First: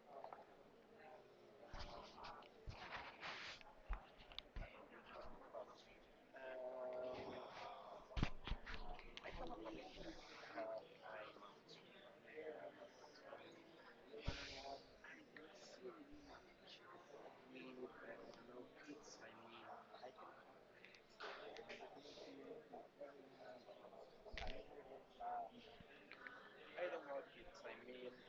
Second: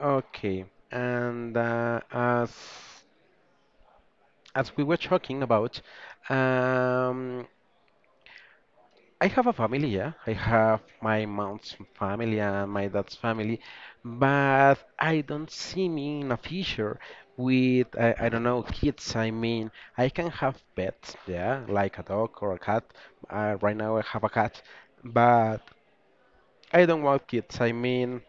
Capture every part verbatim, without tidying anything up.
Okay, and uh, as as we were talking about, um, I have a family, yeah. I have my mom's family and my dad's family, but I don't see me in a future with I, I don't know, kids. I mean, I can have pets, yeah, like a dog or a cat. Uh, right now I have a cat, but I don't want kids. I mean,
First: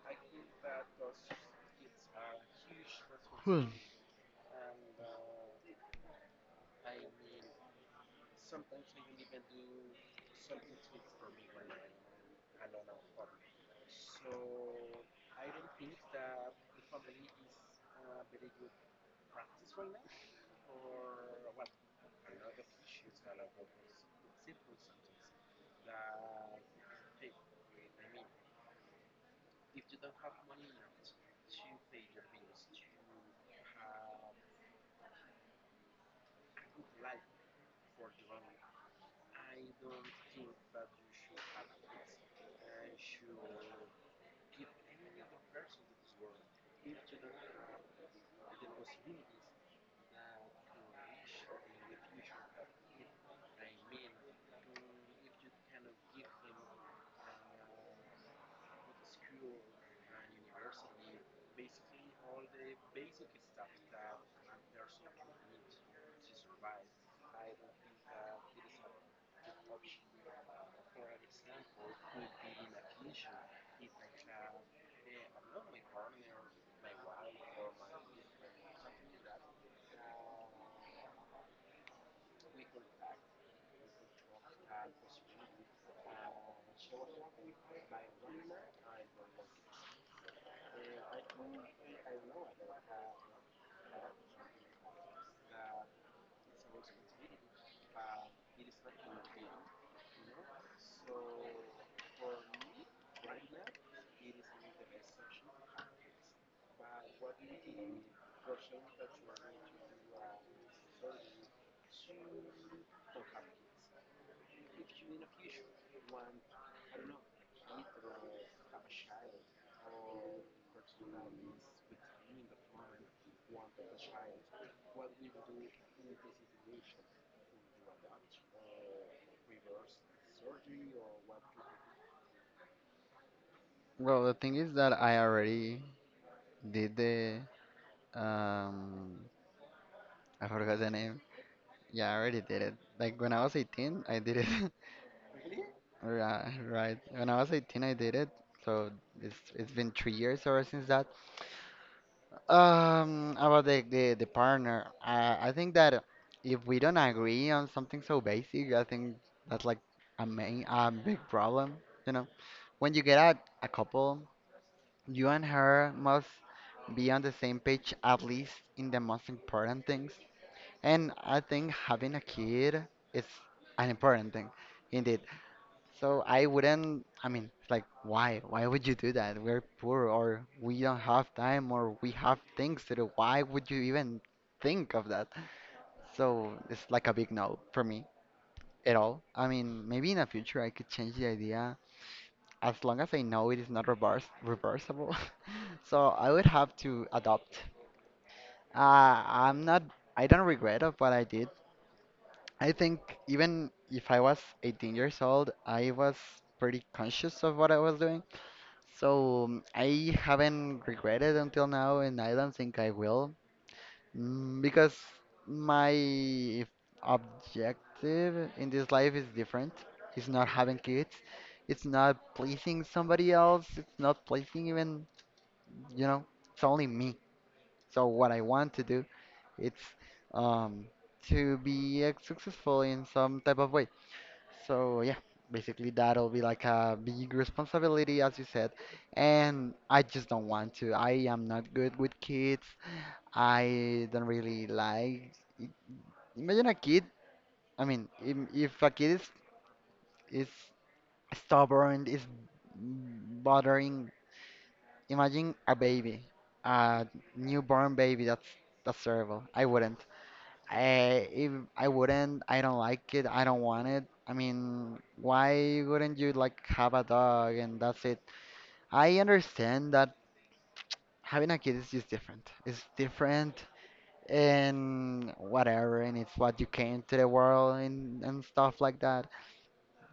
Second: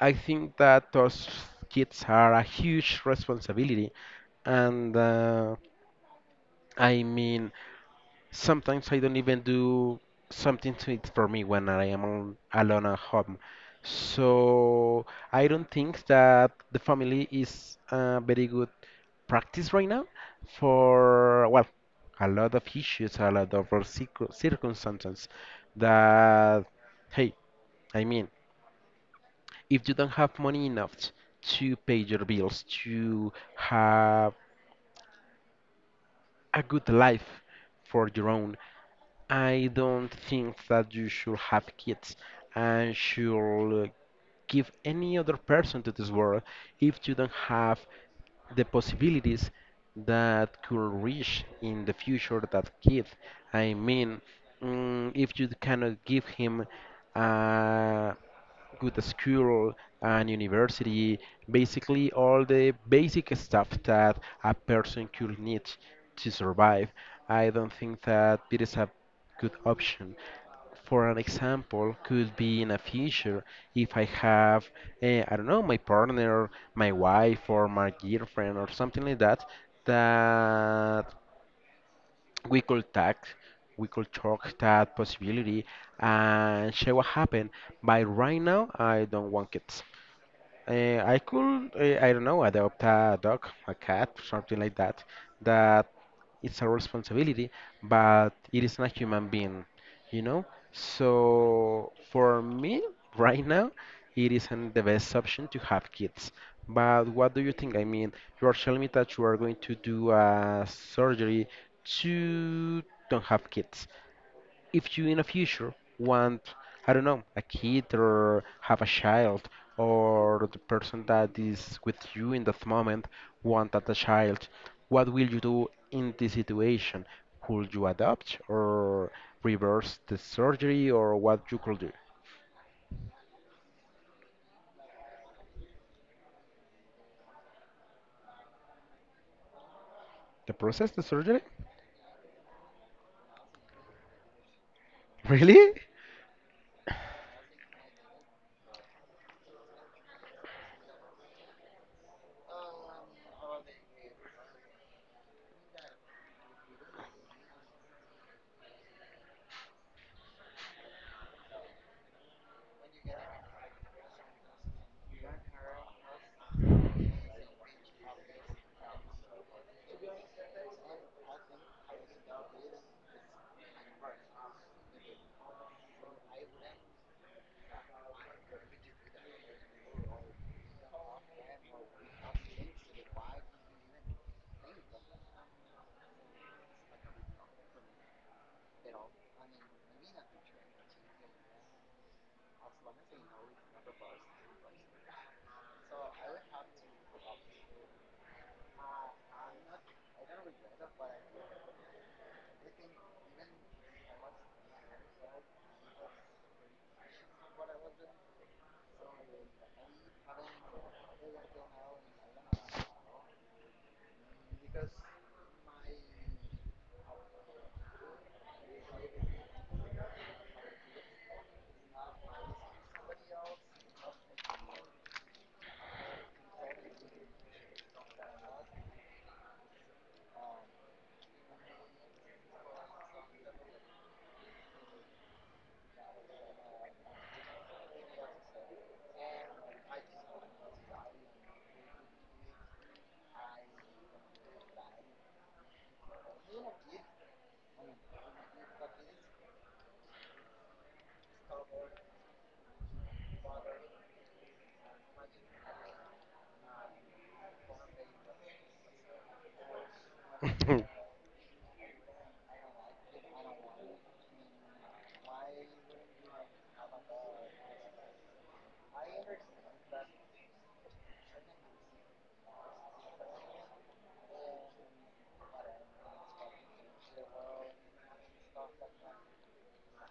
I think that those kids are a huge responsibility and uh, I mean, sometimes I don't even do something to it for me when I am al- alone at home. So I don't think that the family is a very good practice right now for, well, a lot of issues, a lot of circu- circumstances that, hey, I mean, if you don't have money enough to pay your bills, to have a good life for your own, I don't think that you should have kids and should give any other person to this world if you don't have the possibilities that could reach in the future that kid. I mean, mm, if you cannot give him uh, good school and university, basically all the basic stuff that a person could need to survive. I don't think that it is a good option. For an example, could be in a future if I have, eh, I don't know, my partner, my wife, or my girlfriend, or something like that, that we could talk we could talk that possibility and see what happened, but right now I don't want kids. uh, I could, uh, I don't know, adopt a dog, a cat, something like that that it's our responsibility, but it is not human being, you know? So for me, right now, it isn't the best option to have kids. But what do you think? I mean, you are telling me that you are going to do a surgery to don't have kids if you in the future want, I don't know, a kid or have a child, or the person that is with you in that moment want that a child, what will you do in this situation? Could you adopt or reverse the surgery, or what you could do? Well, the thing is that I already did the um I The forgot the process, the name. surgery? Yeah, I already did it. Like when I was eighteen, I did it. Really? Right, right. When I was eighteen, I did it. So it's it's been three years ever since that. Um, about the the, the partner, I I think that if we don't agree on something so basic, I think that's like a main a big problem, you know. When you get out a couple, you and her must be on the same page at least in the most important things. And I think having a kid is an important thing indeed. So I wouldn't, I mean, it's like, why? Why would you do that? We're poor, or we don't have time, or we have things to do. Why would you even think of that? So it's like a big no for me at all. I mean, maybe in the future I could change the idea as long as I know it is not reverse reversible. So I would have to adopt. Uh, I'm not. I don't regret of what I did. I think even if I was eighteen years old, I was pretty conscious of what I was doing. So um, I haven't regretted until now, and I don't think I will. Mm, because my objective in this life is different. It's not having kids. It's not pleasing somebody else. It's not pleasing even, you know, it's only me. So what I want to do, it's um to be uh, successful in some type of way. So yeah, basically that'll be like a big responsibility as you said, and I just don't want to. I am not good with kids. I don't really like imagine a kid. I mean, im- if a kid is is stubborn, is bothering. Imagine a baby, a newborn baby. That's that's terrible. I wouldn't. I If I wouldn't. I don't like it. I don't want it. I mean, why wouldn't you like have a dog and that's it? I understand that having a kid is just different. It's different and whatever, and it's what you came to the world and and stuff like that.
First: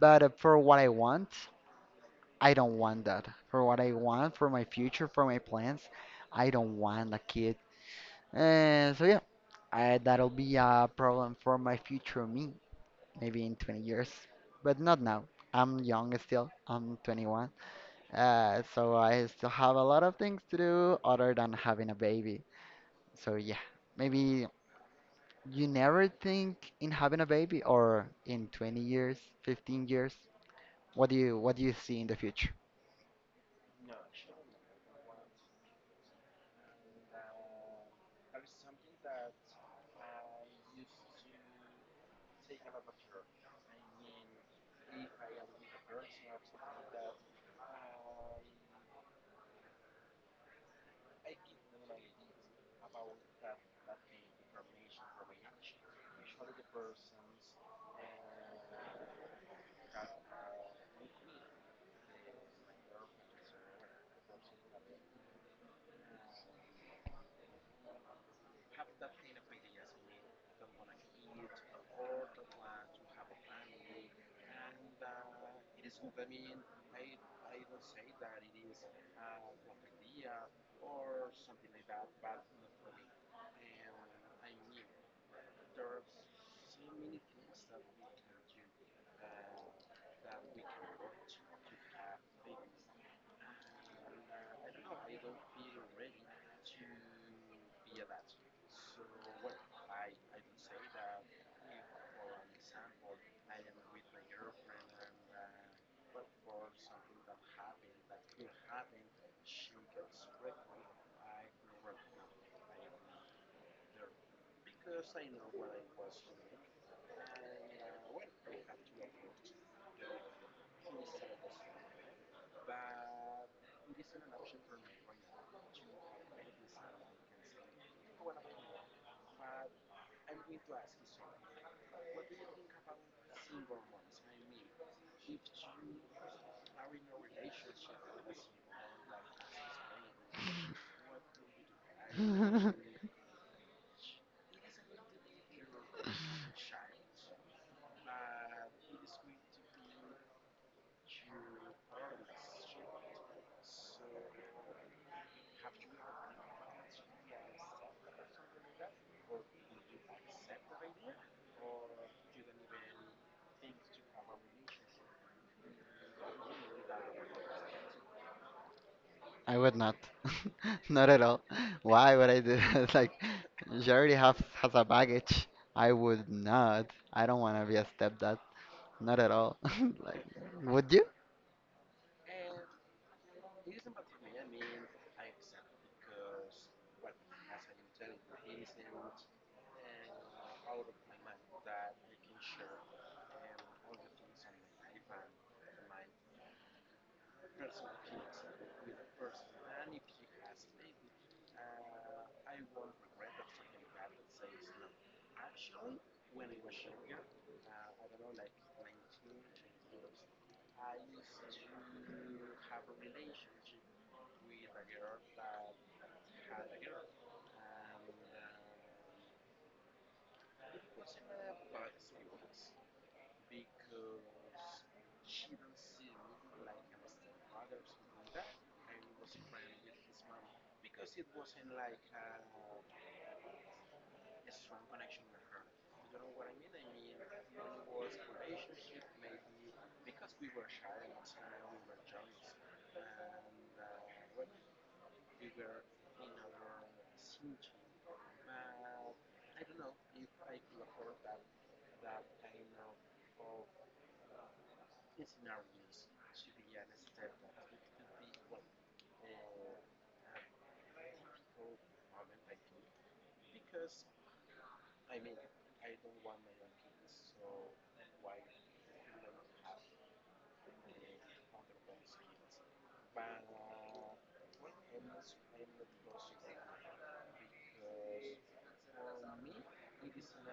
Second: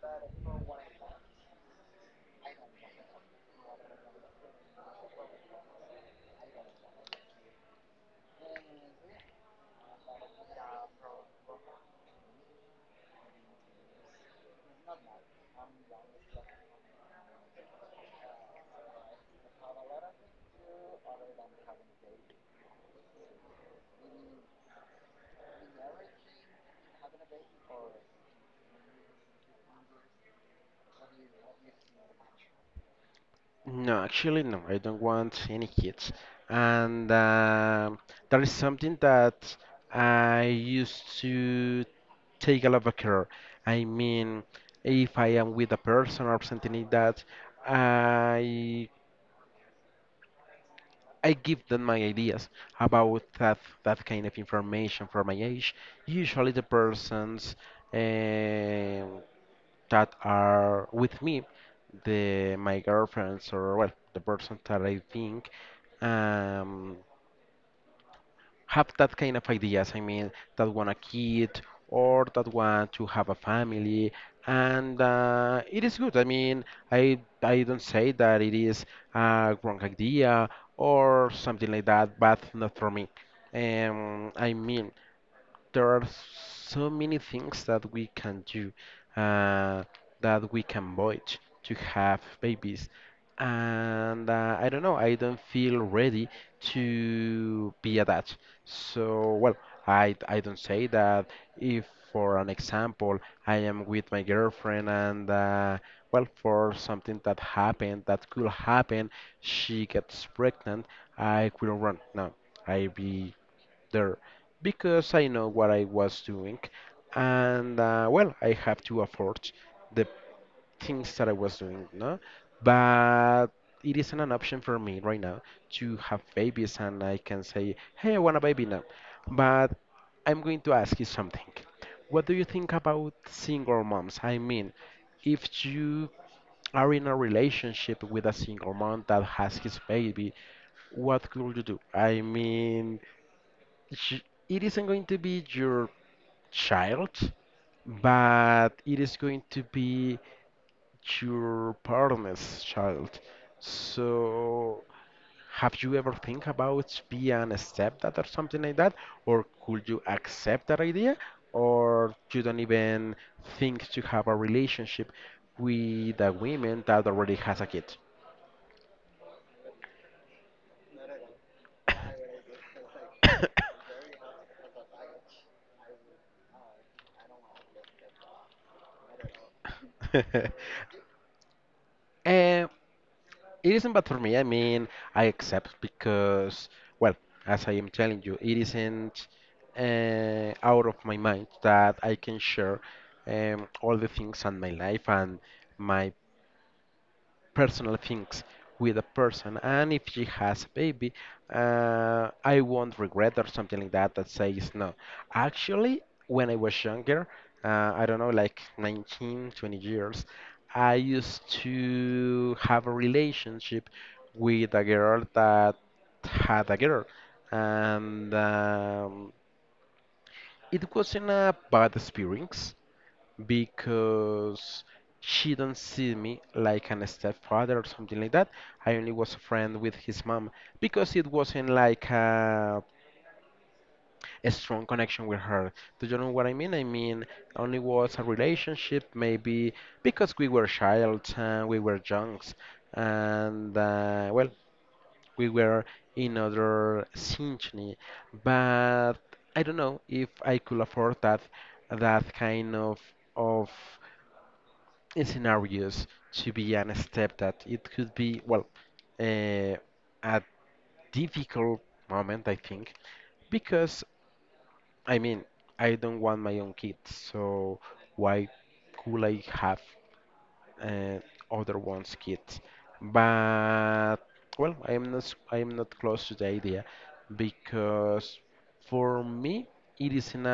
But uh, for what I want, I don't want that. For what I want, for my future, for my plans. I don't want a kid. And so yeah, I, that'll be a problem for my future me, maybe in twenty years, but not now. I'm young still. I'm twenty-one. Uh, so I still have a lot of things to do other than having a baby. So yeah, maybe you never think in having a baby or in twenty years, fifteen years. What do you what do you see in the future? No, actually, no, I don't want any kids. And um that is something that I used to take a lot of care. I mean, if I am with a person or something like that, I I give them my ideas about that that kind of information for my age. Usually, the persons. um that are with me, the my girlfriends or well, the person that I think um, have that kind of ideas. I mean, that want a kid or that want to have a family, and uh, it is good. I mean, I I don't say that it is a wrong idea or something like that, but not for me. Um, I mean there are so many things that we can do, uh, that we can avoid to have babies. And uh, I don't know, I don't feel ready to be a dad. So, well, I, I don't say that if, for an example, I am with my girlfriend and, uh, well, for something that happened, that could happen, she gets pregnant, I will run. No, I be there because I know what I was doing, and uh, well, I have to afford the things that I was doing, no? But it isn't an option for me right now to have babies, and I can say, hey, I want a baby now. But I'm going to ask you something. What do you think about single moms? I mean, if you are in a relationship with a single mom that has his baby, what could you do? I mean, sh- it isn't going to be your child, but it is going to be your partner's child. So, have you ever think about being a stepdad or something like that? Or could you accept that idea? Or you don't even think to have a relationship with a woman that already has a kid? I would not. Not at all. Why would I do that? Like, she already have has a baggage. I would not. I don't want to be a stepdad. Not at all. Like, would you? Uh, It isn't bad for me. I mean, I accept because, well, as I am telling you, it isn't uh, out of my mind that I can share um, all the things on my life and my personal things with a person, and if she has a baby, uh, I won't regret or something like that that says no. Actually, when I was younger, uh, I don't know, like nineteen twenty years, I used to have a relationship with a girl that had a girl, and um, it wasn't a bad experience because she don't see me like an stepfather or something like that. I only was a friend with his mom because it wasn't like a, a strong connection with her. Do you know what I mean? I mean, only was a relationship maybe because we were child and we were junks and uh, well, we were in other synchrony, but I don't know if I could afford that that kind of of in scenarios to be an step that it could be well, uh, a difficult moment I think because I mean I don't want my own kids, so why could I have, uh, other one's kids? But well, I am not s- I am not close to the idea because for me it is isn't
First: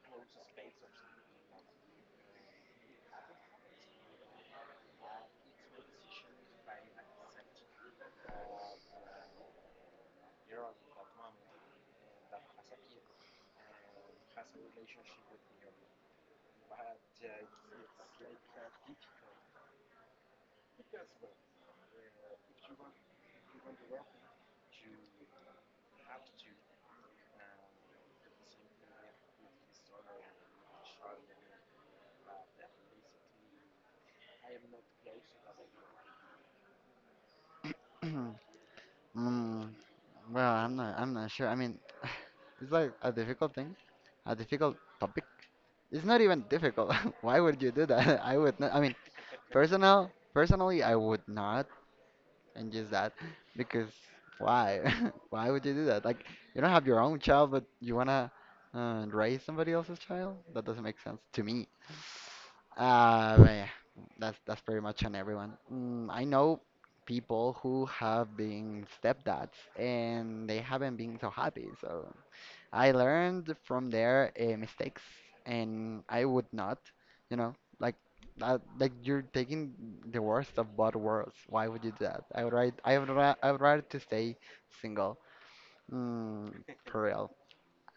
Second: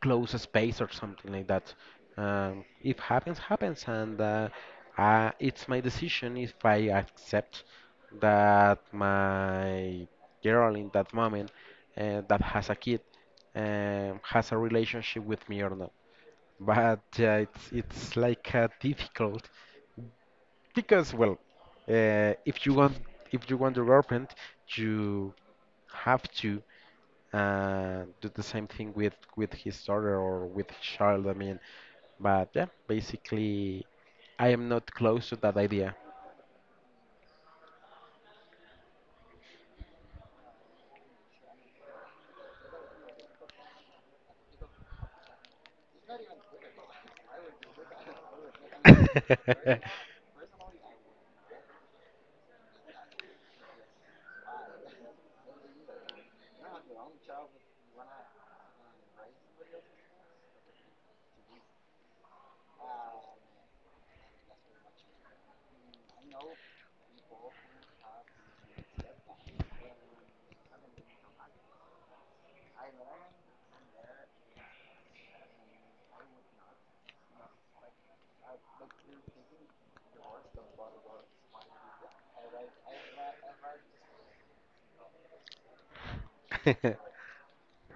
close space or something like that. Um, if happens, happens, and uh, uh, it's my decision if I accept that my girl in that moment, uh, that has a kid, um, has a relationship with me or not. But uh, it's it's like, uh, difficult because well, uh, if you want if you want to repent, you have to and do the same thing with with his daughter or with his child. I mean, but yeah, basically, I am not close to that idea. Mm, well, I'm not. I'm not sure. I mean, it's like a difficult thing, a difficult topic. It's not even difficult. Why would you do that? I would not. I mean, personal, personally, I would not. And just that, because why, why would you do that? Like, you don't have your own child, but you want to uh, raise somebody else's child? That doesn't make sense to me. Uh but yeah, that's that's pretty much on everyone. Mm, I know people who have been stepdads and they haven't been so happy, so I learned from their uh, mistakes, and I would not, you know, like that, like you're taking the worst of both worlds. Why would you do that? I would rather, I would rather, I would rather to stay single, mm, for real.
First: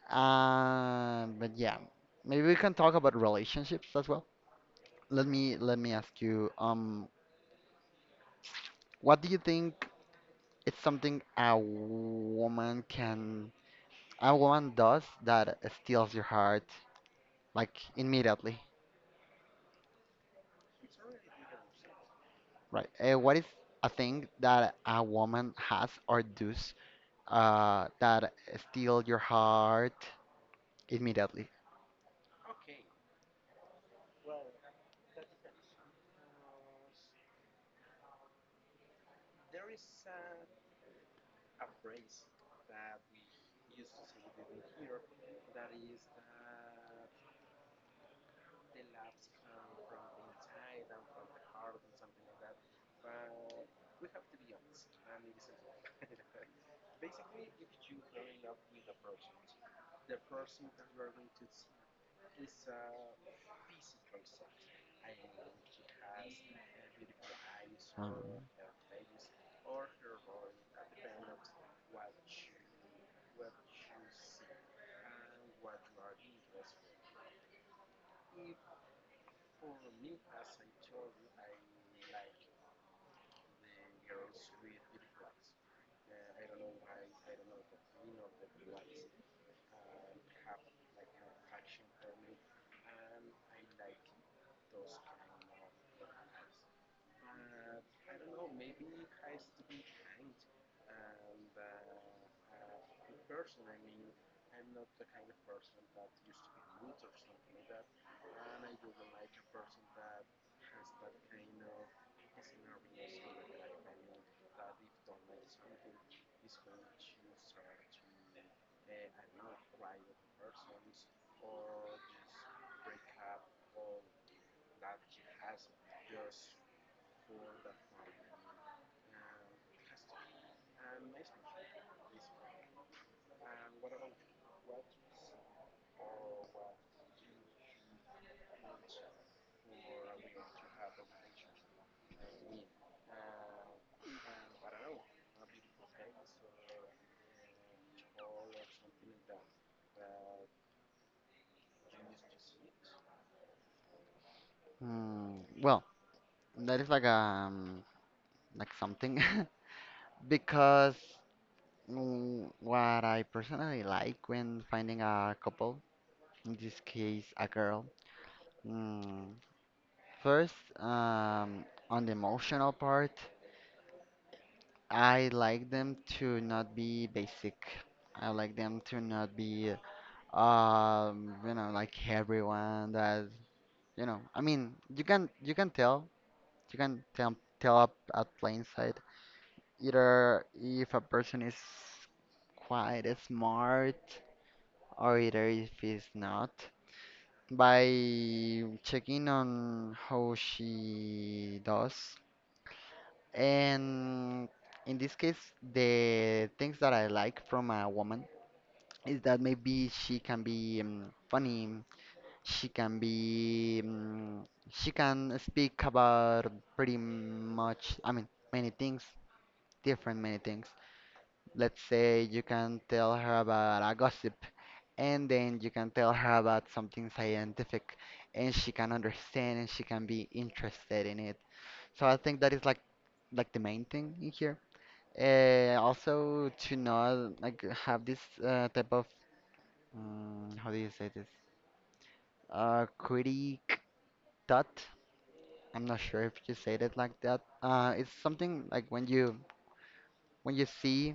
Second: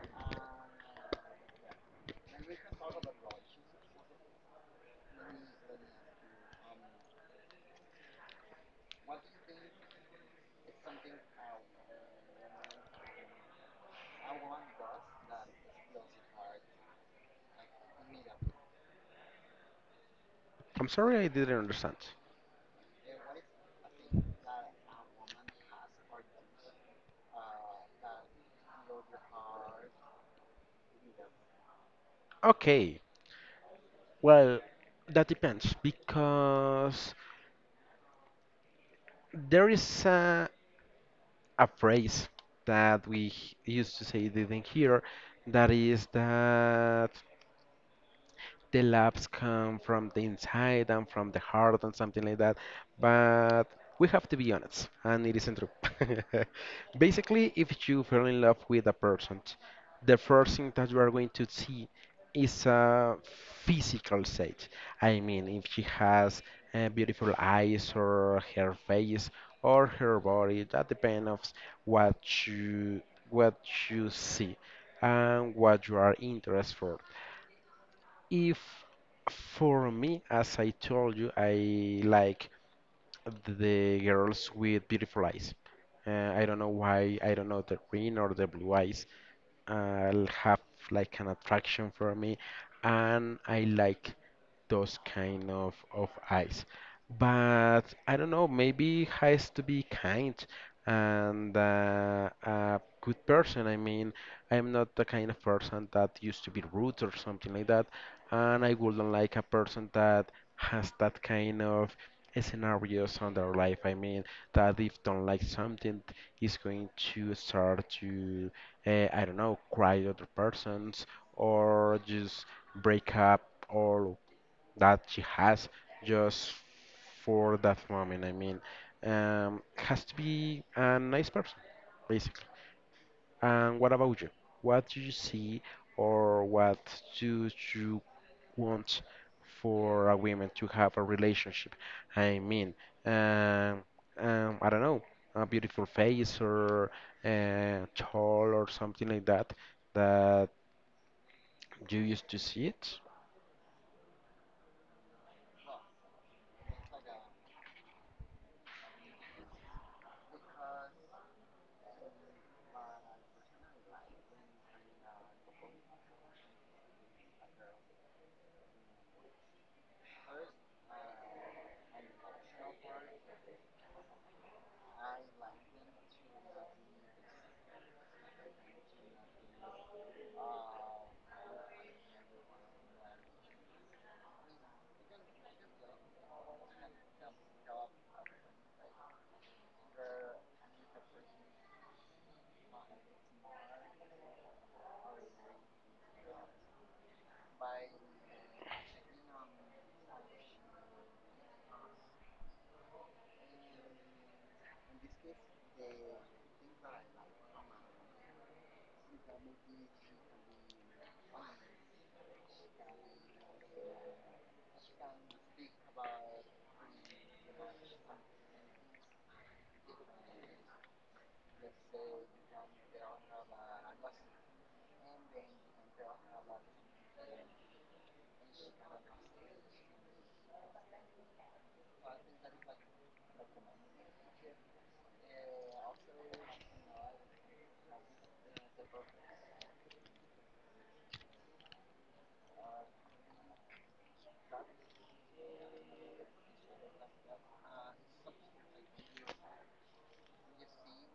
Uh, but yeah, maybe we can talk about relationships as well. Let me let me ask you, um, what do you think is something a woman can, a woman does that steals your heart, like immediately? I'm sorry, I didn't understand. Right. Uh, what is a thing that a woman has or does uh, that steal your heart immediately? Okay, well, that depends because there is a, a phrase that we h- used to say didn't hear that is that the laughs come from the inside and from the heart and something like that. But we have to be honest, and it isn't true. Basically, if you fell in love with a person, the first thing that you are going to see is a physical state. I mean, if she has uh, beautiful eyes Um, or her face or her body, that depends of what you what you see and what you are interested for. If For me, as I told you, I like the girls with beautiful eyes. Uh, I don't know why, I don't know the green or the blue eyes uh, have like an attraction for me, and I like those kind of of eyes. But I don't know, maybe has to be kind and uh, a good person. I mean, I am not the kind of person that used to be rude or something like that, and I wouldn't like a person that has that kind of scenarios on their life. I mean, that if don't like something, is going to start to, uh, I don't know, cry at other persons or just break up all that she has just for that moment. I mean, um, has to be a nice person, basically. And what about you? What do you see or what do you want for a woman to have a relationship? I mean, um, um, I don't know, a beautiful face or uh, tall or something like that that you used to see it? Mm, well, that is like um like something because, mm, what I personally like when finding a couple, in this case a girl, mm, first, um on the emotional part, I like them to not be basic. I like them to not be, um, you know, like everyone that, you know, I mean, you can you can tell, you can tell tell up at plain sight either if a person is quite smart or either if he's not, by checking on how she does. And in this case, the things that I like from a woman is that maybe she can be um, funny, she can be, um, she can speak about pretty much, I mean, many things, different many things. Let's say you can tell her about a gossip, and then you can tell her about something scientific, and she can understand and she can be interested in it. So I think that is like like the main thing in here. Uh, also to not like have this uh, type of, um, how do you say this? Uh, critic thought. I'm not sure if you said it like that. Uh, it's something like when you when you see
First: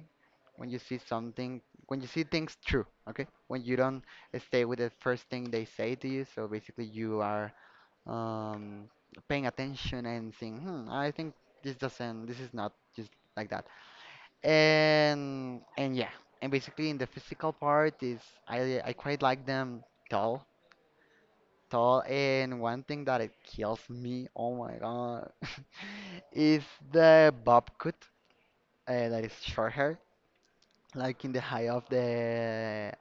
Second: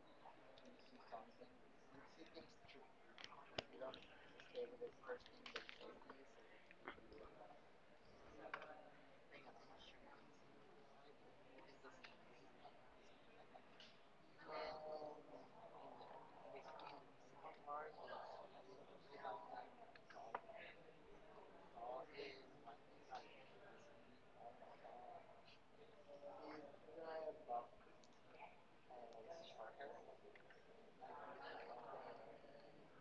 when you see something when you see things true. Okay, when you don't stay with the first thing they say to you. So basically, you are, um, paying attention and saying, hmm, I think this doesn't. This is not just like that. and and yeah, and basically in the physical part is i i quite like them tall. Tall and one thing that it kills me, oh my god, is the bob cut, uh, that is short hair, like in the high of the,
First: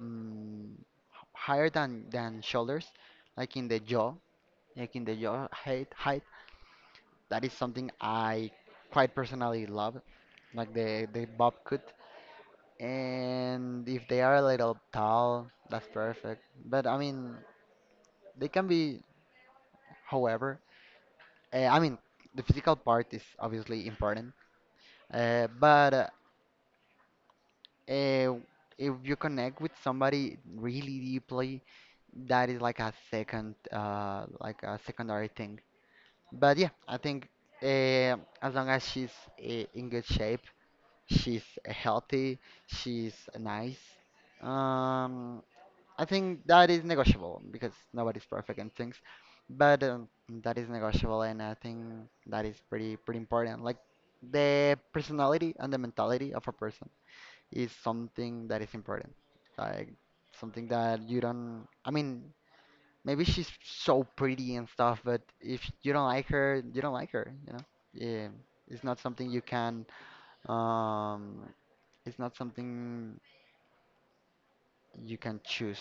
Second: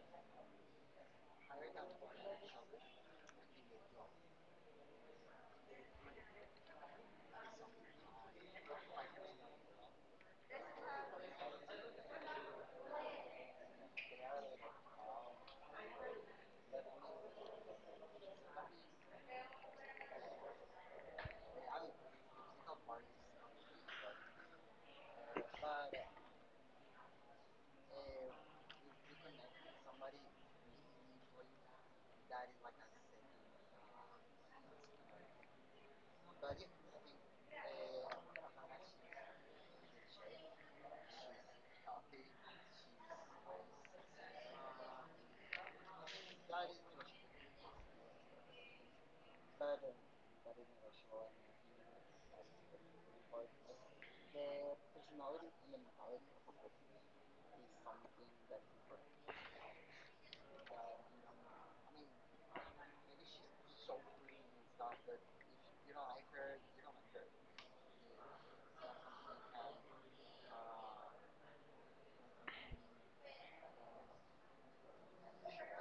mm, h- higher than than shoulders, like in the jaw, like in the jaw height height. That is something I quite personally love, like the the bob cut. And if they are a little tall, that's perfect. But I mean, they can be however. Uh, I mean, the physical part is obviously important. Uh, but uh, eh, if you connect with somebody really deeply, that is like a second, uh, like a secondary thing. But yeah, I think uh, as long as she's uh, in good shape, she's healthy, she's nice. Um, I think that is negotiable because nobody's perfect and things, but um, that is negotiable, and I think that is pretty pretty important. Like the personality and the mentality of a person is something that is important. Like something that you don't. I mean, maybe she's so pretty and stuff, but if you don't like her, you don't like her. You know, yeah, it's not something you can. Um, it's not something you can choose.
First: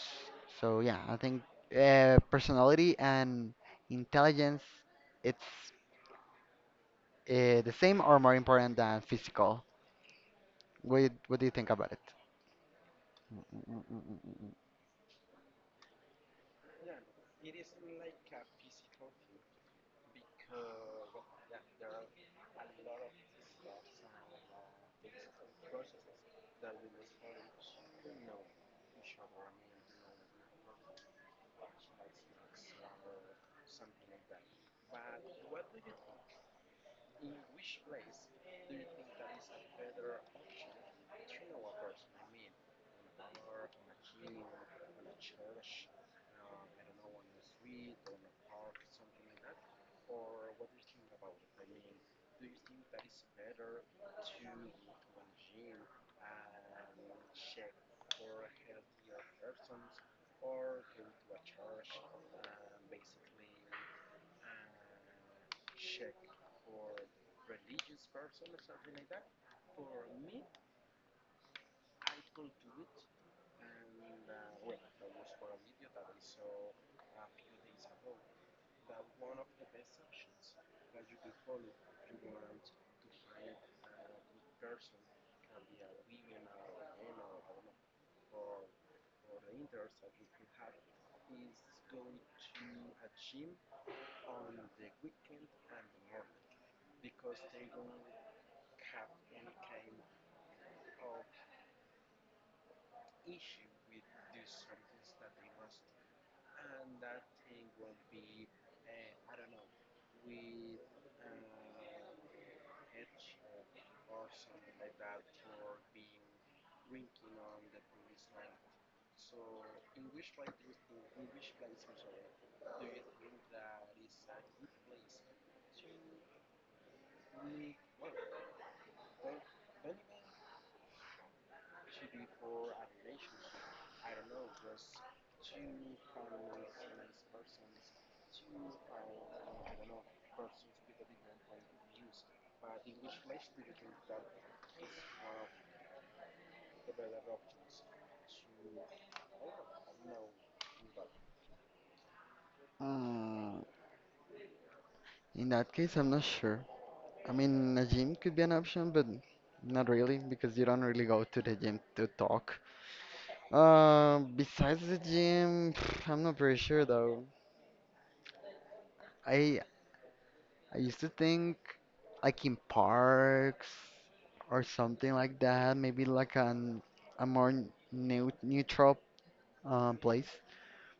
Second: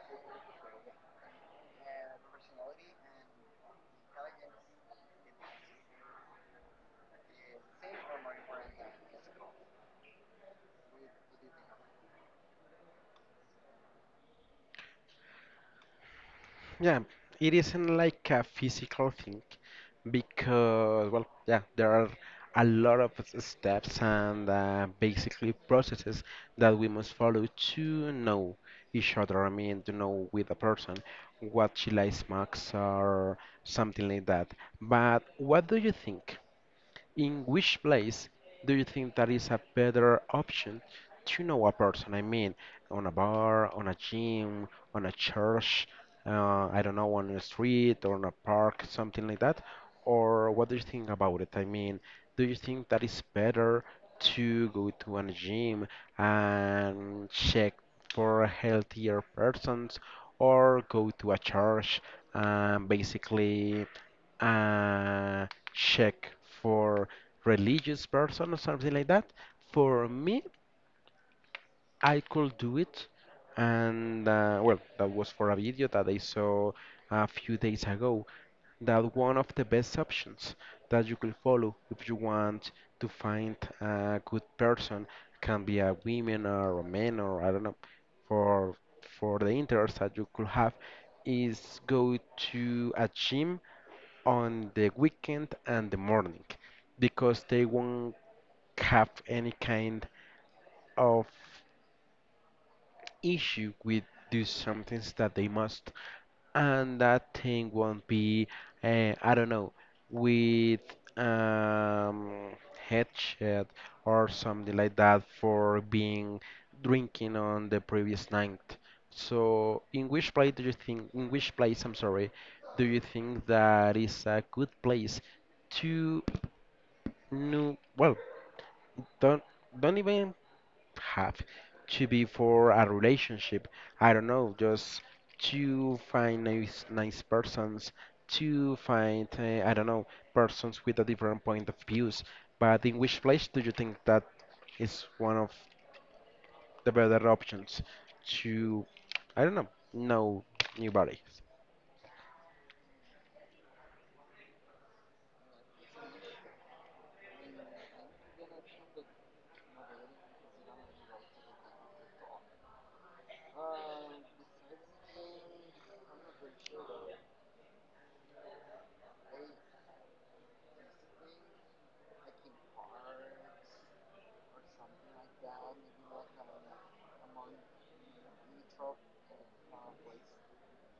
So yeah, I think uh, personality and intelligence it's uh, the same or more important than physical. What do you, what do you think about it? Yeah, it isn't like a physical thing because, well, yeah, there are a lot of s- steps and uh, basically processes that we must follow to know each other. I mean, to know with a person what she likes, marks, or something like that. But what do you think? In which place do you think that is a better option to know a person? I mean, on a bar, on a gym, on a church, uh, I don't know, on a street or on a park, something like that? Or what do you think about it? I mean, do you think that is better to go to a gym and check for healthier persons or go to a church and basically uh, check for religious person or something like that. For me, I could do it, and uh, well, that was for a video that I saw a few days ago. That one of the best options that you could follow if you want to find a good person can be a woman or a man or I don't know. For for the interest that you could have is go to a gym on the weekend and the morning because they won't have any kind of issue with do some things that they must, and that thing won't be uh, I don't know, with um, headshot or something like that for being drinking on the previous night. So in which place do you think, in which place I'm sorry, do you think that is a good place to No, well, don't don't even have to be for a relationship. I don't know, just to find nice nice persons, to find uh, I don't know, persons with a different point of views. But in which place do you think that is one of the better options to, I don't know know new bodies? Mm, in that case, I'm not sure. I mean, a gym could be an option, but not really because you don't really go to the gym to talk. Uh, besides the gym, I'm not very sure though. I I used to think like in parks or something like that, maybe like an a more new, neutral um, place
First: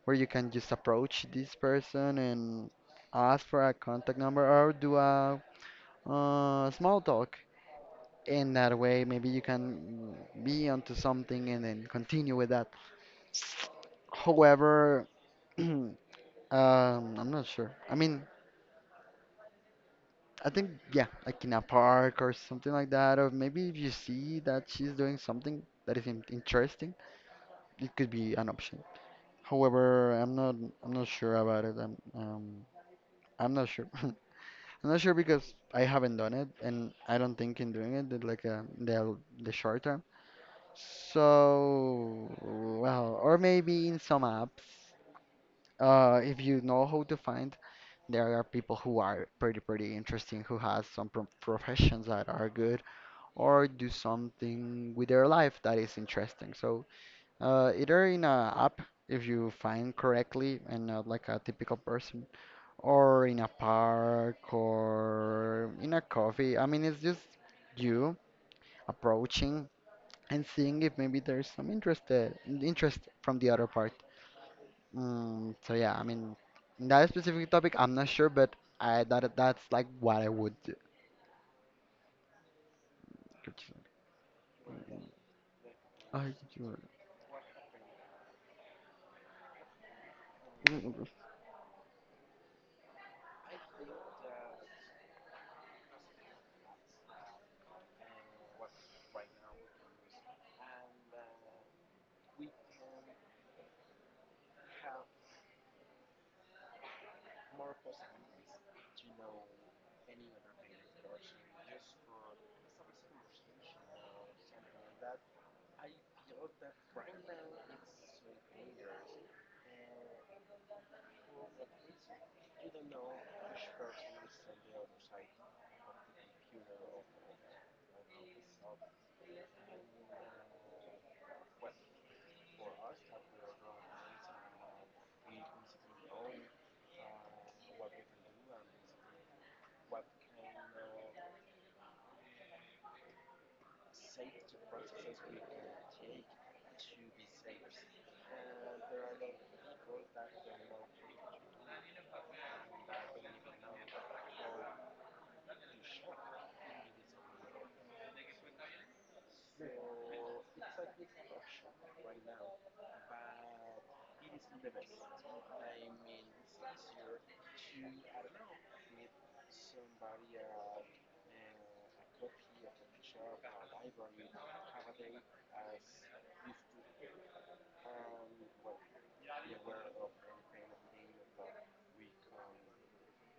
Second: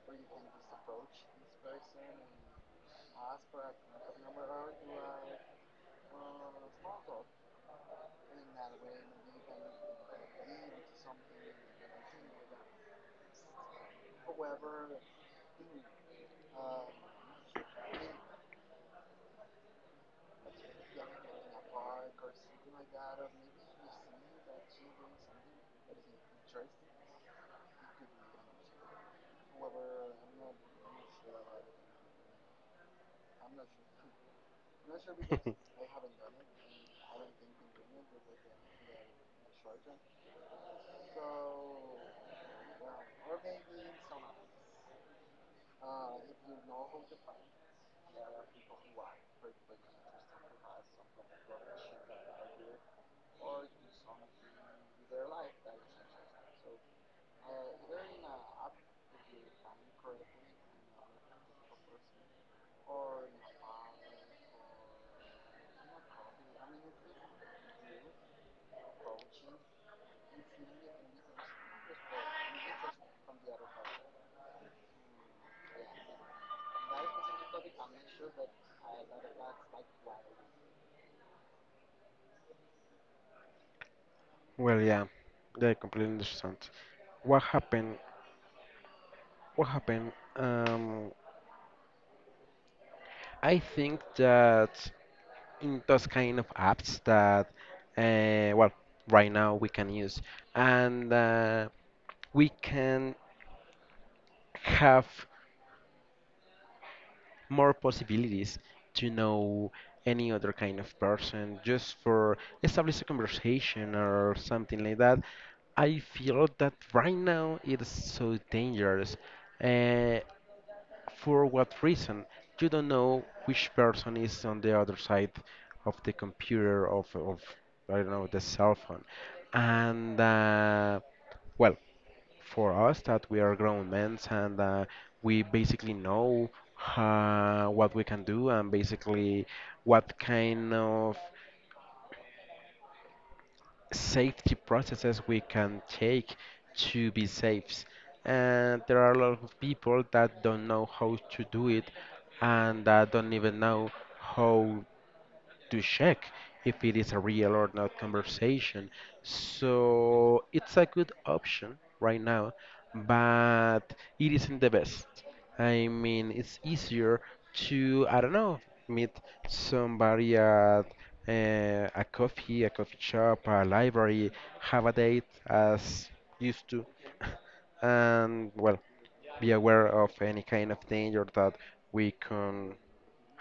where you can just approach this person and ask for a contact number or do a uh, small talk. In that way, maybe you can be onto something and then continue with that. However, um, I'm not sure. I mean, I think yeah, like in a park or something like that, or maybe if you see that she's doing something that is in interesting, it could be an option. However, I'm not I'm not sure about it. I'm um I'm not sure. I'm not sure because I haven't done it, and I don't think in doing it that, like uh, the the short term. So well, or maybe in some apps, uh, if you know how to find, there are people who are pretty pretty interesting who has some pro professions that are good or do something with their life that is interesting. So uh, either in a app if you find correctly and not like a typical person, or in a park or in a coffee. I mean, it's just you approaching and seeing if maybe there's some interest there, interest from the other part. Mm, so yeah, I mean, in that specific topic, I'm not sure, but I that that's like what I would do. Well, yeah, I completely I understand. What happened? What happened? Um, I think that in those kind of apps that, uh, well, right now we can use, and uh, we can have more possibilities to know any other kind of person just for establish a conversation or something like that. I feel that right now it's so dangerous. Uh, For what reason? You don't know which person is on the other side of the computer, of, of I don't know, the cell phone. And, uh, well, for us that we are grown men, and uh, we basically know uh, what we can do and basically what kind of safety processes we can take to be safe. And there are a lot of people that don't know how to do it, and that don't even know how to check if it is a real or not conversation. So it's a good option right now, but it isn't the best. I mean, it's easier to, I don't know, meet somebody at uh, a coffee, a coffee shop, a library, have a date as used to, and well, be aware of any kind of danger that we can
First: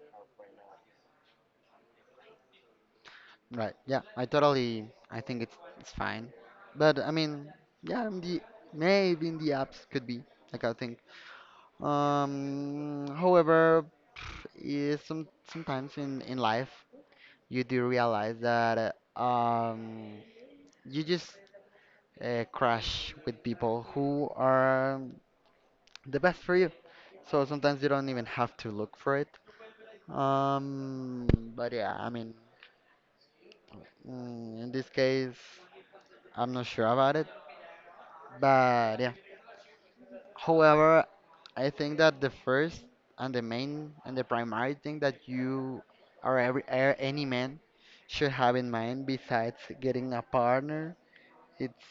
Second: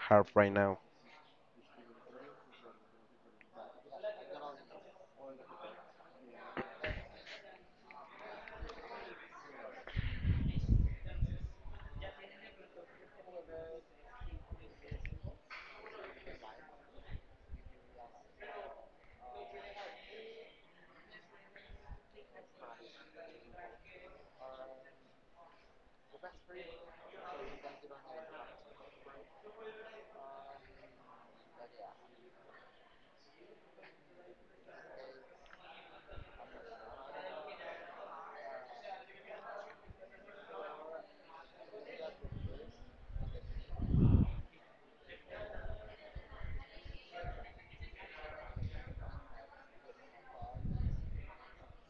have right now. Right. Yeah. I totally. I think it's it's fine. But I mean, yeah. In the maybe in the apps could be like I think. Um. However, is some sometimes in in life you do realize that uh, um you just uh, crash with people who are the best for you. So sometimes you don't even have to look for it. Um. But yeah. I mean, mm, In this case, I'm not sure about it. But yeah. However, I think that the first and the main and the primary thing that you or every or any man should have in mind besides getting a partner, it's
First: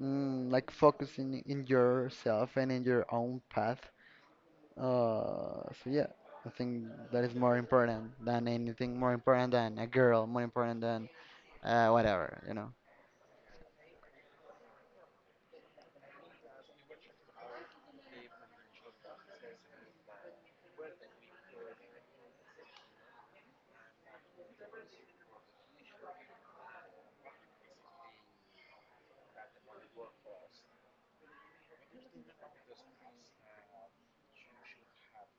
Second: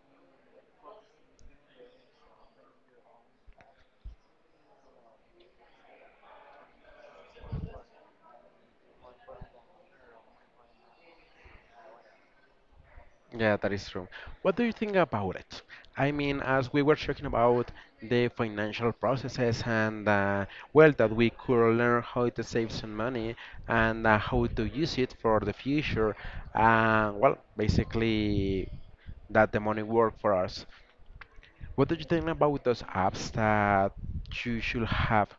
mm, like focusing in yourself and in your own path. Uh, so yeah, I think that is more important than anything, more important than a girl, more important than uh, whatever, you know. Yeah, that is true. What do you think about it? I mean, as we were talking about the financial processes and uh, well, that we could learn how to save some money and uh, how to use it for the future. Uh, well, basically, that the money work for us. What do you think about those apps that you should have?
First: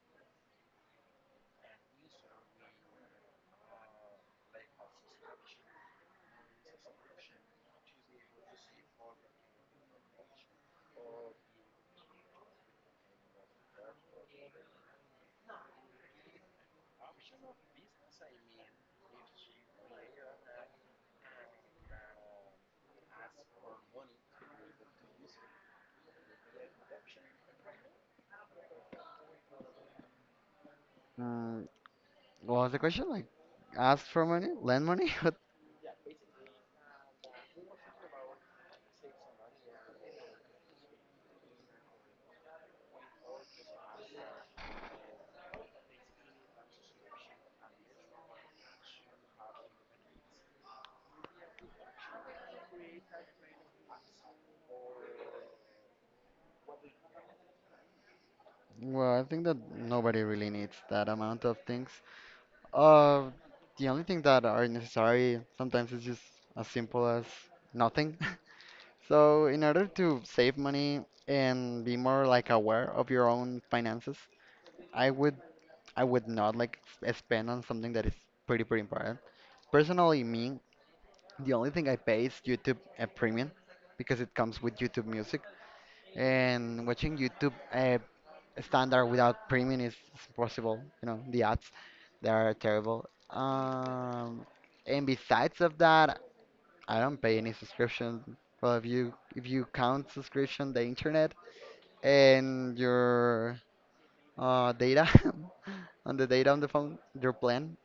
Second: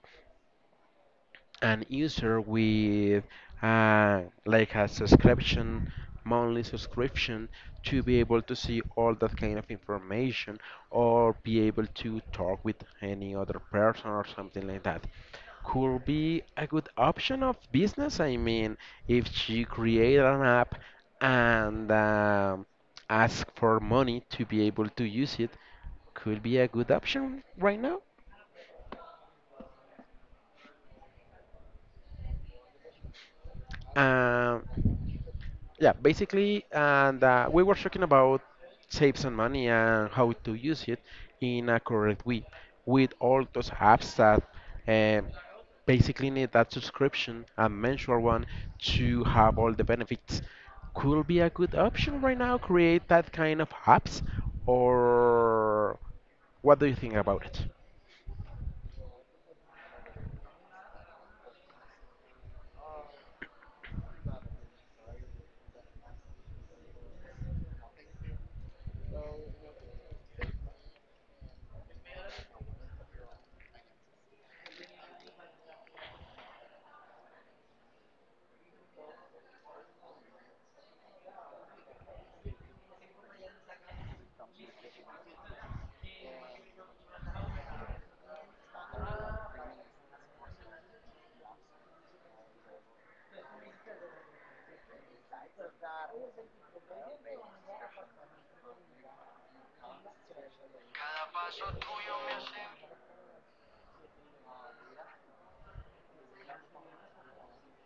An user with uh, like a subscription, monthly subscription, to be able to see all that kind of information or be able to talk with any other person or something like that. Could be a good option of business. I mean, if you create an app and um, ask for money to be able to use it, could be a good option right now. Mm, what was the question? Like, ask for money, Um, lend money, Yeah, basically, and uh, we were talking about save some money and how to use it in a correct way with all those apps that um basically need that subscription, a mensual one, to have all the benefits. Could be a good option right now, create that kind of apps, or what do you think about it? Well, I think that nobody really needs that amount of things. Uh, the only thing that are necessary sometimes is just as simple as nothing. So, in order to save money and be more like aware of your own finances, I would I would not like s- spend on something that is pretty pretty important. Personally, me, the only thing I pay is YouTube a premium because it comes with YouTube Music and watching YouTube uh, standard without premium is is impossible. You know, the ads, they are terrible. Um, and besides of that, I don't pay any subscription. Well, if you if you count subscription, the internet and your uh, data on the data on the phone, your plan.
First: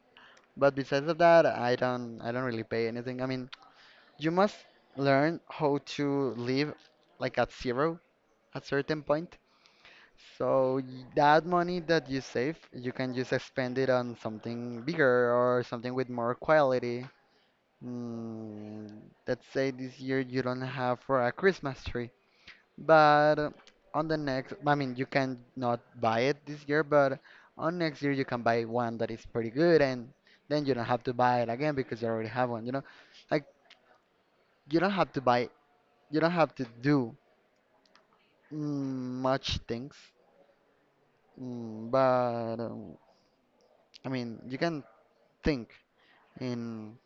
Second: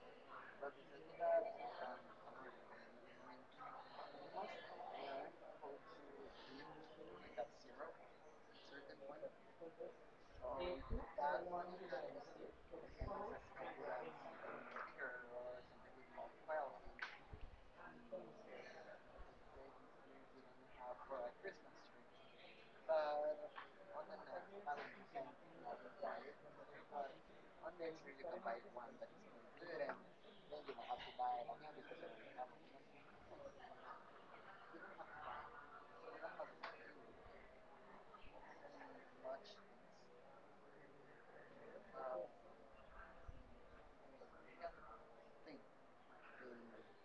But besides of that, I don't I don't really pay anything. I mean, you must learn how to live like at zero at certain point. So y- that money that you save, you can just spend it on something bigger or something with more quality. Mm, let's say this year you don't have for a Christmas tree, but uh, on the next, I mean, you can not buy it this year, but on next year you can buy one that is pretty good, and then you don't have to buy it again because you already have one. You know, like you don't have to buy, you don't have to do mm, much things, mm, but. Um, I mean, you can think and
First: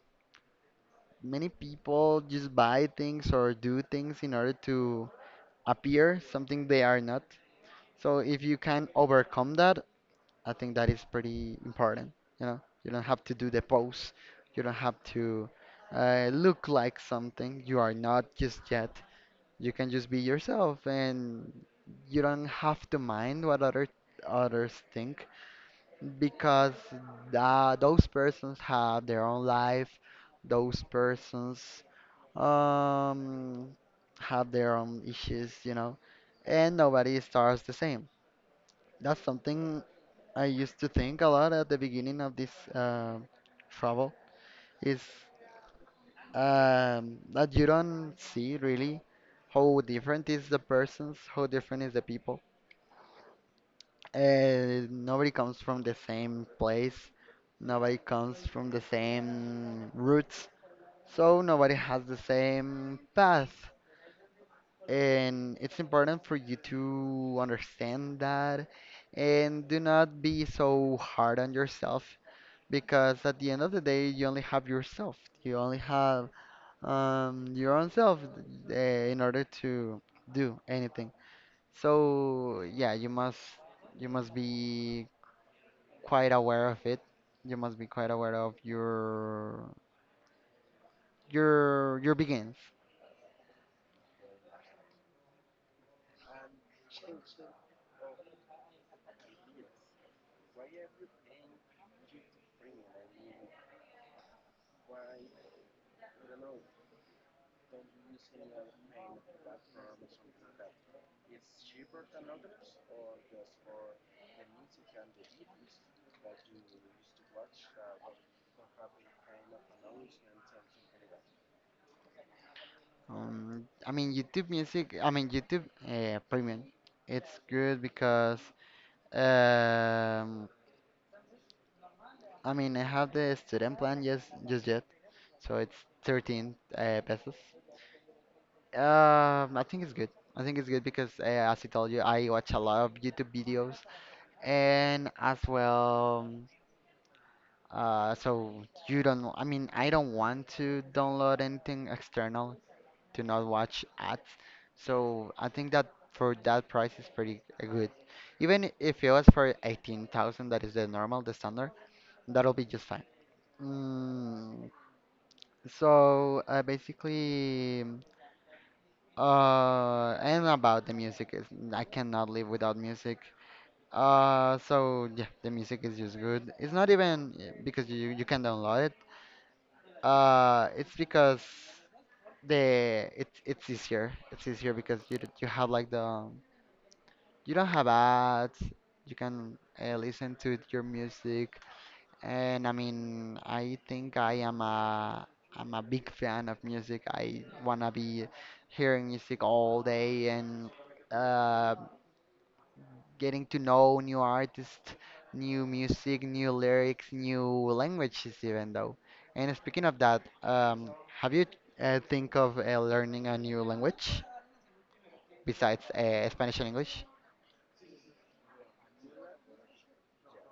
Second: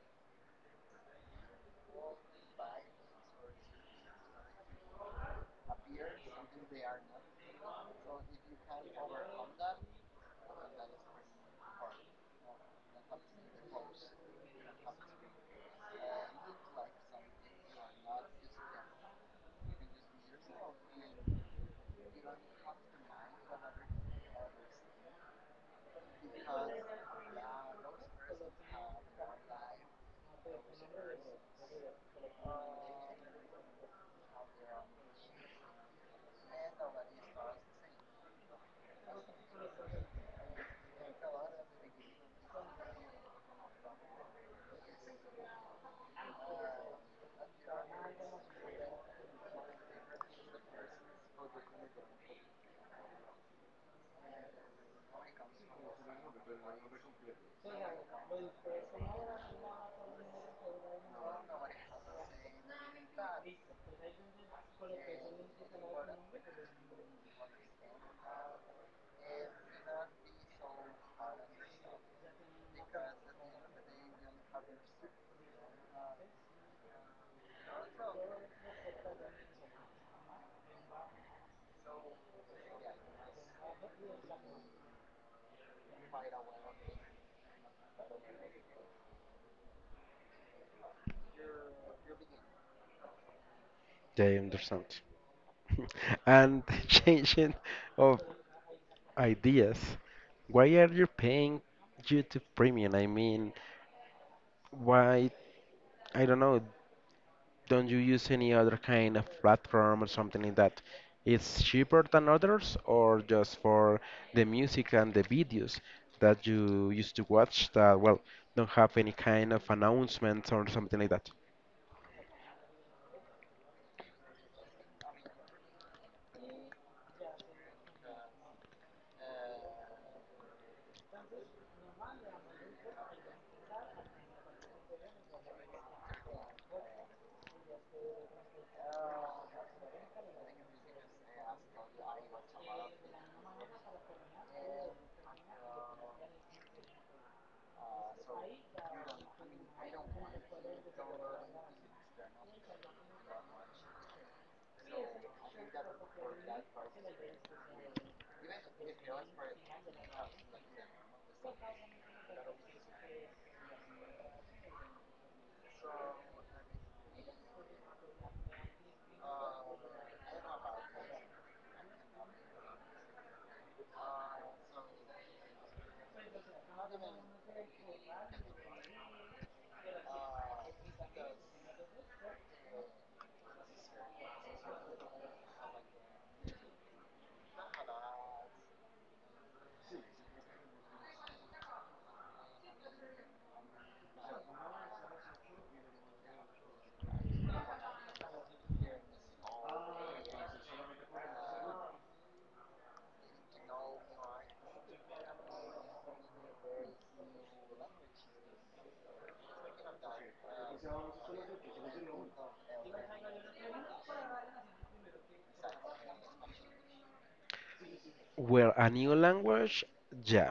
many people just buy things or do things in order to appear something they are not, so if you can overcome that, I think that is pretty important. You know, you don't have to do the pose, you don't have to uh, look like something you are not just yet. You can just be yourself, and you don't have to mind what other others think because tha- those persons have their own life, those persons um, have their own issues, you know, and nobody starts the same. That's something I used to think a lot at the beginning of this uh, travel is um, that you don't see really how different is the persons, how different is the people. Uh, nobody comes from the same place. Nobody comes from the same roots. So nobody has the same path. And it's important for you to understand that and do not be so hard on yourself because at the end of the day, you only have yourself. You only have um, your own self uh, in order to do anything. So yeah, you must you must be quite aware of it. You must be quite aware of your your your begins. I understand. And changing of ideas. Why are you paying YouTube Premium? I mean, why, I don't know, don't you use any other kind of platform or something like that? It's cheaper than others, or just for the music and the videos that you used to watch that, well, don't have any kind of announcements or something like that? Um, I mean YouTube Music. I mean YouTube uh, Premium. It's good because um, I mean I have the student plan yes just yet, so it's thirteen uh, pesos. Um, I think it's good. I think it's good because uh, as I told you, I watch a lot of YouTube videos and as well. Uh, so you don't, I mean, I don't want to download anything external to not watch ads. So I think that for that price is pretty good. Even if it was for eighteen thousand, that is the normal, the standard, that'll be just fine. Mm, so uh, basically, uh, and about the music is I cannot live without music. Uh, so yeah, the music is just good. It's not even uh, because you you can download it. Uh, it's because the it's it's easier. It's easier because you d- you have like the um, you don't have ads. You can uh, listen to your music, and I mean, I think I am a I'm a big fan of music. I wanna be hearing music all day and. Uh, Getting to know new artists, new music, new lyrics, new languages, even though. And speaking of that, um, have you uh, think of uh, learning a new language besides uh, Spanish and English? Well, a new language, yeah.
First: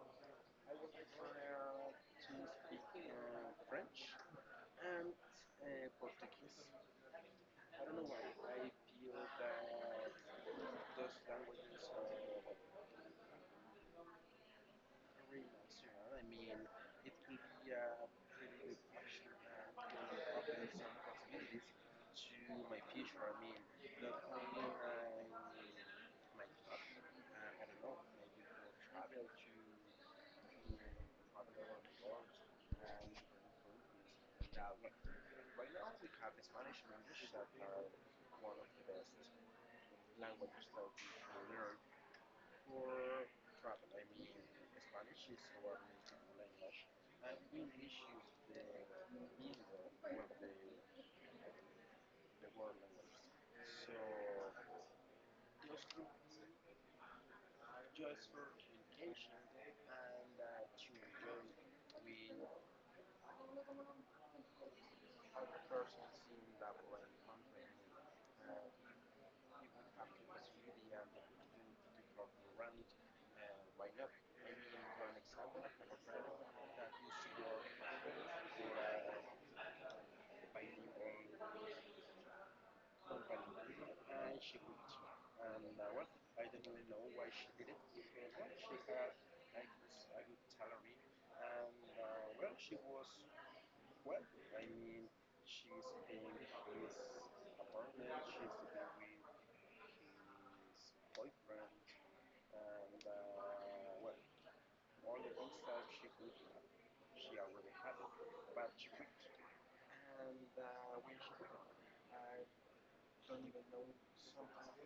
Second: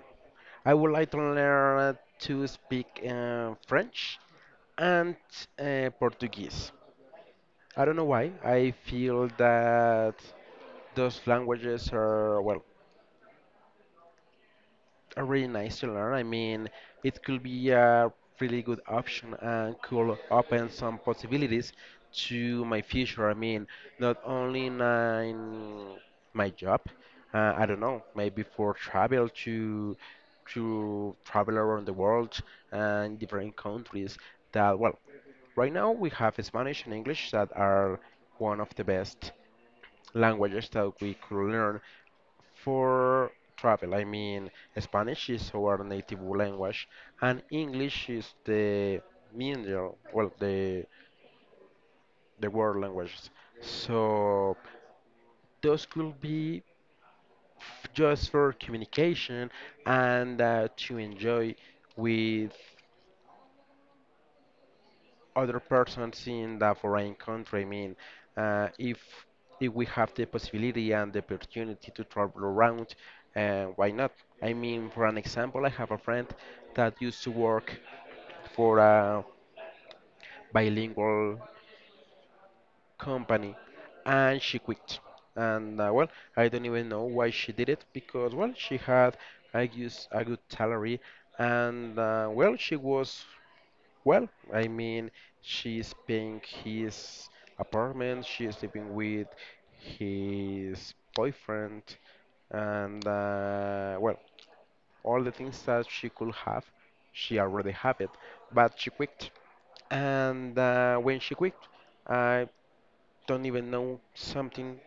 I would like to learn to speak uh, French and uh, Portuguese. I don't know why. I feel that those languages are, well, are really nice to learn. I mean, it could be a really good option and could open some possibilities to my future. I mean, not only in, uh, in my job, uh, I don't know, maybe for travel to to travel around the world and different countries that, well, right now we have Spanish and English that are one of the best languages that we could learn for travel. I mean, Spanish is our native language, and English is the middle, well, the the world languages. So those could be f- just for communication and uh, to enjoy with other persons in the foreign country. I mean, uh, if if we have the possibility and the opportunity to travel around, uh, why not? I mean, for an example, I have a friend that used to work for a bilingual company, and she quit. And uh, well, I don't even know why she did it because, well, she had, I guess, a good salary, and uh, well, she was, well, I mean, she's paying his apartment, she's sleeping with his boyfriend, and uh, well, all the things that she could have, she already have it, but she quit. And uh, when she quit, I don't even know something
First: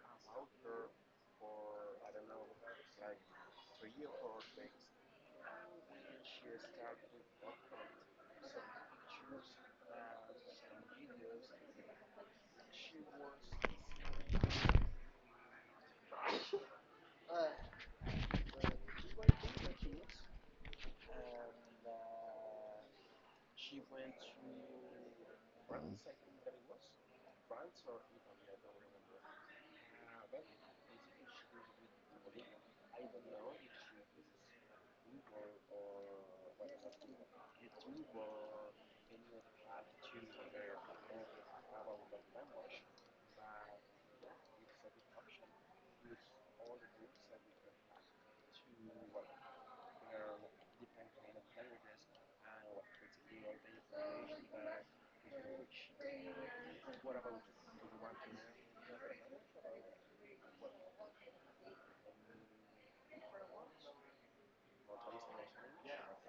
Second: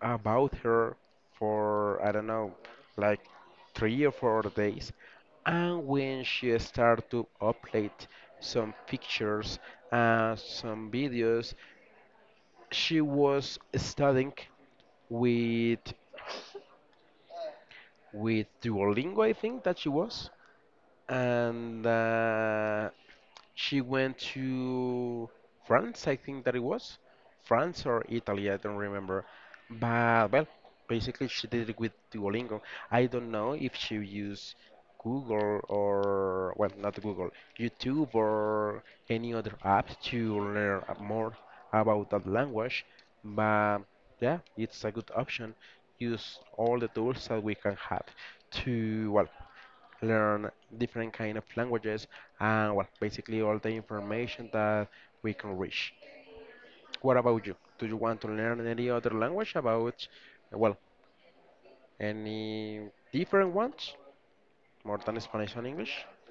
about her for, I don't know, like three or four days. And when she started to upload some pictures and some videos, she was studying with with Duolingo, I think that she was. And uh, she went to France, I think that it was France or Italy, I don't remember. But well, basically she did it with Duolingo. I don't know if she used Google or, well, not Google, YouTube or any other app to learn a- more about that language. But yeah, it's a good option. Use all the tools that we can have to, well, learn different kind of languages and, well, basically all the information that we can reach. What about you? Do you want to learn any other language about, well, any different ones more than Spanish and English?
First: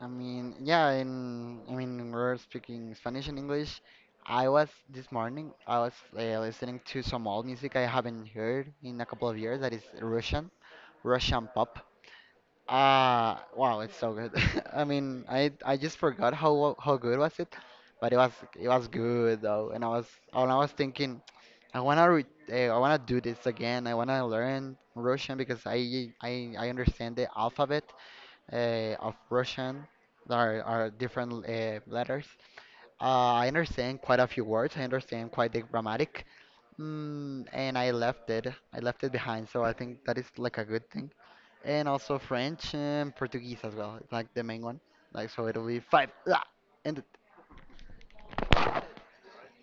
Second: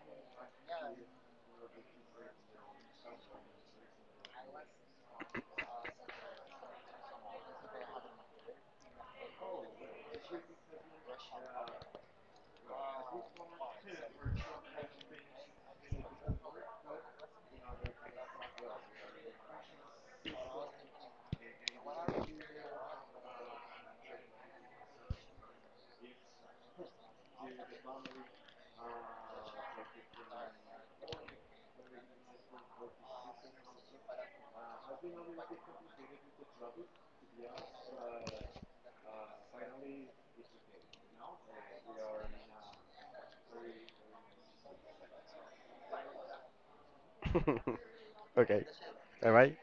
I mean, yeah, in I mean, we're speaking Spanish and English. I was this morning, I was uh, listening to some old music I haven't heard in a couple of years. That is Russian, Russian pop. Uh, wow, it's so good. I mean, I I just forgot how how good was it, but it was it was good though. And I was and I was thinking, I wanna re eh, I wanna do this again. I wanna learn Russian because I I I understand the alphabet uh, of Russian. There are, are different uh, letters. Uh, I understand quite a few words. I understand quite the grammatic. Mm, and I left it. I left it behind. So I think that is like a good thing, and also French and Portuguese as well. It's like the main one. Like so, it'll be five. Ah, and Okay, bye bye.